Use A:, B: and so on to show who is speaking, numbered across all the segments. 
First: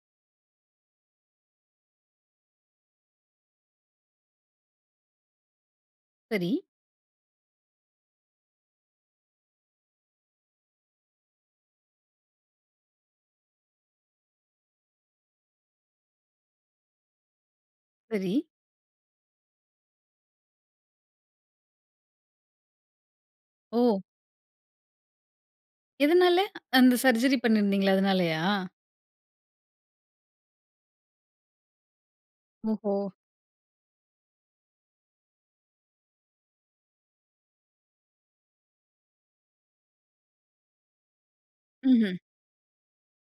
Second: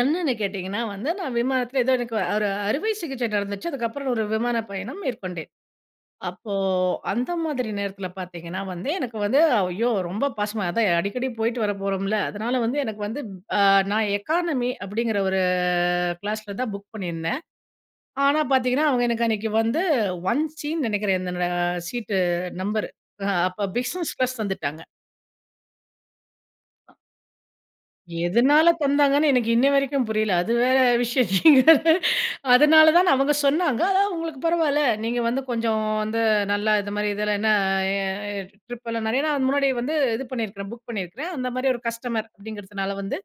A: என்னன்னு கேட்டிங்கன்னா வந்து, நான் விமானத்தில ஏதோ எனக்கு வரு ஒரு அறுவை சிகிச்சை நடந்துச்சு. அதுக்கப்புறம் ஒரு விமான பயணம் மேற்கொண்டேன்.
B: சரி.
A: அப்போ அந்த மாதிரி நேரத்தில பார்த்தீங்கன்னா, வந்து எனக்கு வந்து ஐயோ ரொம்ப பாசமா அதான் அடிக்கடி போய்ட்டு வர போறோம்ல, அதனால வந்து எனக்கு வந்து நான் எக்கானமி அப்படிங்கிற ஒரு கிளாஸில தான் புக் பண்ணியிருந்தேன்.
B: சரி.
A: ஆனா பார்த்தீங்கன்னா, அவங்க எனக்கு அன்னைக்கு வந்து ஒன் சின்னு நெனைக்கிறேன். இந்த சீட்டு நம்பர் அப்போ
B: ஓ!
A: Business class தந்துட்டாங்க.
B: எதனால அந்த சர்ஜரி பண்ணியிருந்தீங்களே அதனாலயா?
A: எதனால தந்தாங்கன்னு எனக்கு இன்னைய வரைக்கும் புரியல, அது வேற விஷயம். அதனால
B: ஓஹோ!
A: தான் அவங்க சொன்னாங்க "அதான் உங்களுக்கு பரவாயில்ல. நீங்க வந்து கொஞ்சம் வந்து நல்லா இது மாதிரி இதில என்ன ட்ரிப் எல்லாம் நிறைய நாள் முன்னாடி வந்து இது பண்ணியிருக்கிறேன், புக் பண்ணியிருக்கிறேன். அந்த மாதிரி ஒரு
B: ம்ஹும்.
A: கஸ்டமர் அப்படிங்கிறதுனால வந்து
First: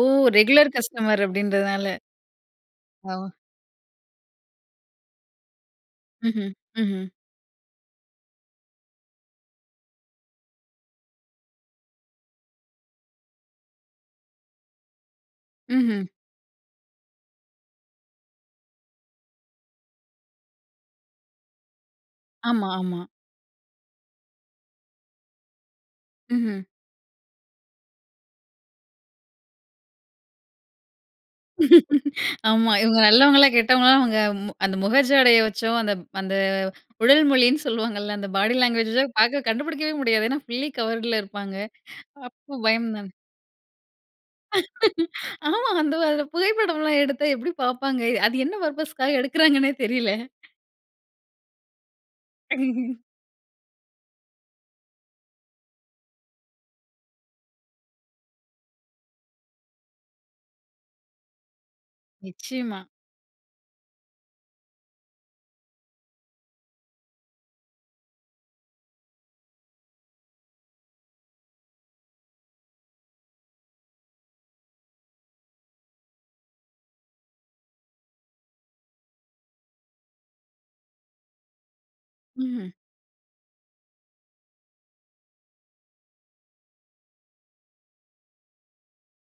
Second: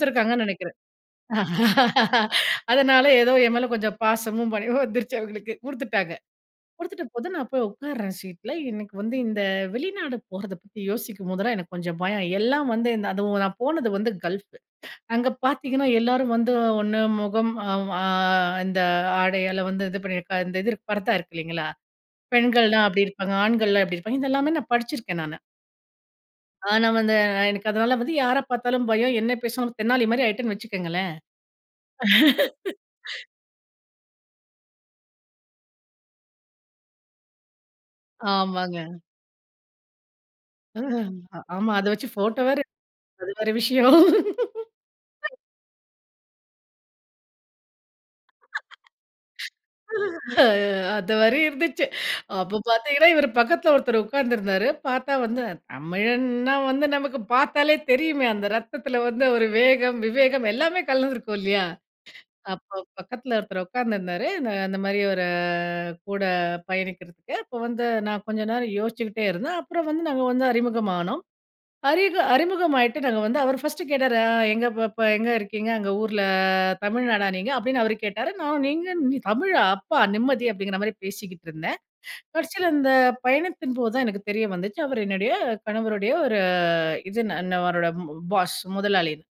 B: ஓஹ்! ரெகுலர்
A: நெனைக்கிறேன்."
B: கஸ்டமர் அப்படின்றதுனால.
A: அதனால
B: ஆ.
A: ஏதோ என் மேல கொஞ்சம் பாசமும் பணிவும் வந்துருச்சு அவுங்களுக்கு குடுத்துட்டாங்க.
B: ம்ஹும்.
A: குடுத்துட்ட
B: ம்ஹும்.
A: போது நான் போய் உட்காருறேன் சீட்ல. எனக்கு வந்து இந்த வெளிநாடு போறத பத்தி யோசிக்கும்போதெல்லாம் எனக்கு கொஞ்சம் பயம். எல்லாம் வந்து இந்த அதுவும் நான் போனது வந்து கல்ஃப் அங்க பார்த்தீங்கன்னா
B: ம்ஹும்.
A: எல்லோரும் வந்து ஒண்ணு முகம் இந்த அ ஆடையால வந்து இது பண்ணியிருக்கா இந்த இது பரத்தா இருக்கு இல்லைங்களா?
B: ஆமா,
A: பெண்கள்லாம்
B: ஆமா.
A: அப்டி இருப்பாங்க, "ஆண்கள்லாம் எப்டி இருப்பாங்க?" இத எல்லாமே நான் படிச்சிருக்கேன் நானு.
B: ம்ஹும்.
A: ஆ நான் வந்து எனக்கு அதனால வந்து யார பார்த்தாலும் பயம். என்ன பேசும் தென்னாலி மாரி ஆயிட்டேன்னு வச்சுக்கோங்களேன்.
B: ஆமா, இவங்க நல்லவங்களா? கெட்டவங்களா? அவங்க அந்த முக ஜாடைய வச்சோ, அந்த அந்த உடல் மொழின்னு சொல்லுவாங்கல்ல அந்த பாடி
A: ஆமாங்க.
B: லேங்குவேஜ பார்க்க கண்டுபிடிக்கவே முடியாது. ஏனா, ஃபுல்லி கவர்ல
A: ஆ
B: இருப்பாங்க.
A: ஆமா. அத வெச்சு போட்டோ
B: அப்போ
A: வேற,
B: பயம் தான்.
A: அது வேற விஷயம்.
B: ஆமா, அந்த புகைப்படம்லாம் எடுத்தா எப்டி பார்ப்பாங்க? அது என்ன பர்ப்பஸ்காக எடுக்கிறாங்கன்னே தெரியல.
A: அந்த மாரி இருந்துச்சு. அப்ப பார்த்தீங்கன்னா, இவர் பக்கத்தில ஒருத்தர் உட்கார்ந்திருந்தாரு. பார்த்தா வந்து தமிழன்னா வந்து நமக்கு பார்த்தாலே தெரியுமே. அந்த ரத்தத்தில வந்து ஒரு வேகம், விவேகம் எல்லாமே கலந்திருக்கும். இல்லையா? அப்போ
B: நிச்சயமா.
A: பக்கத்தில ஒருத்தர் உட்கார்ந்திருந்தாரு. அந்த மாரி ஒரு கூட பயணிக்கிறதுக்கு. அப்போ வந்து நான் கொஞ்ச நேரம் யோசிச்சுக்கிட்டே இருந்தேன். அப்புறம் வந்து நாங்க வந்து அறிமுகம்னோம். அறிக அறிமுகமாகிட்டு நாங்க வந்து அவர் ஃபர்ஸ்ட்டு கேட்டாரு "எங்க பாப்பா? எங்க இருக்கீங்க? அங்க ஊரில தமிழ்நாடா நீங்க?" அப்படீன்னு அவர் கேட்டாரு. நான் "நீங்க தமிழா? அப்பா நிம்மதி!" அப்படிங்கிற மாதிரி பேசிக்கிட்டு இருந்தேன்.
B: ம்ஹ்ம்.
A: கடைசியில இந்த பயணத்தின் போது தான் எனக்கு தெரிய வந்துச்சு. அவர் என்னுடைய கணவருடைய ஒரு இது அவரோட பாஸ் முதலாளின்னு.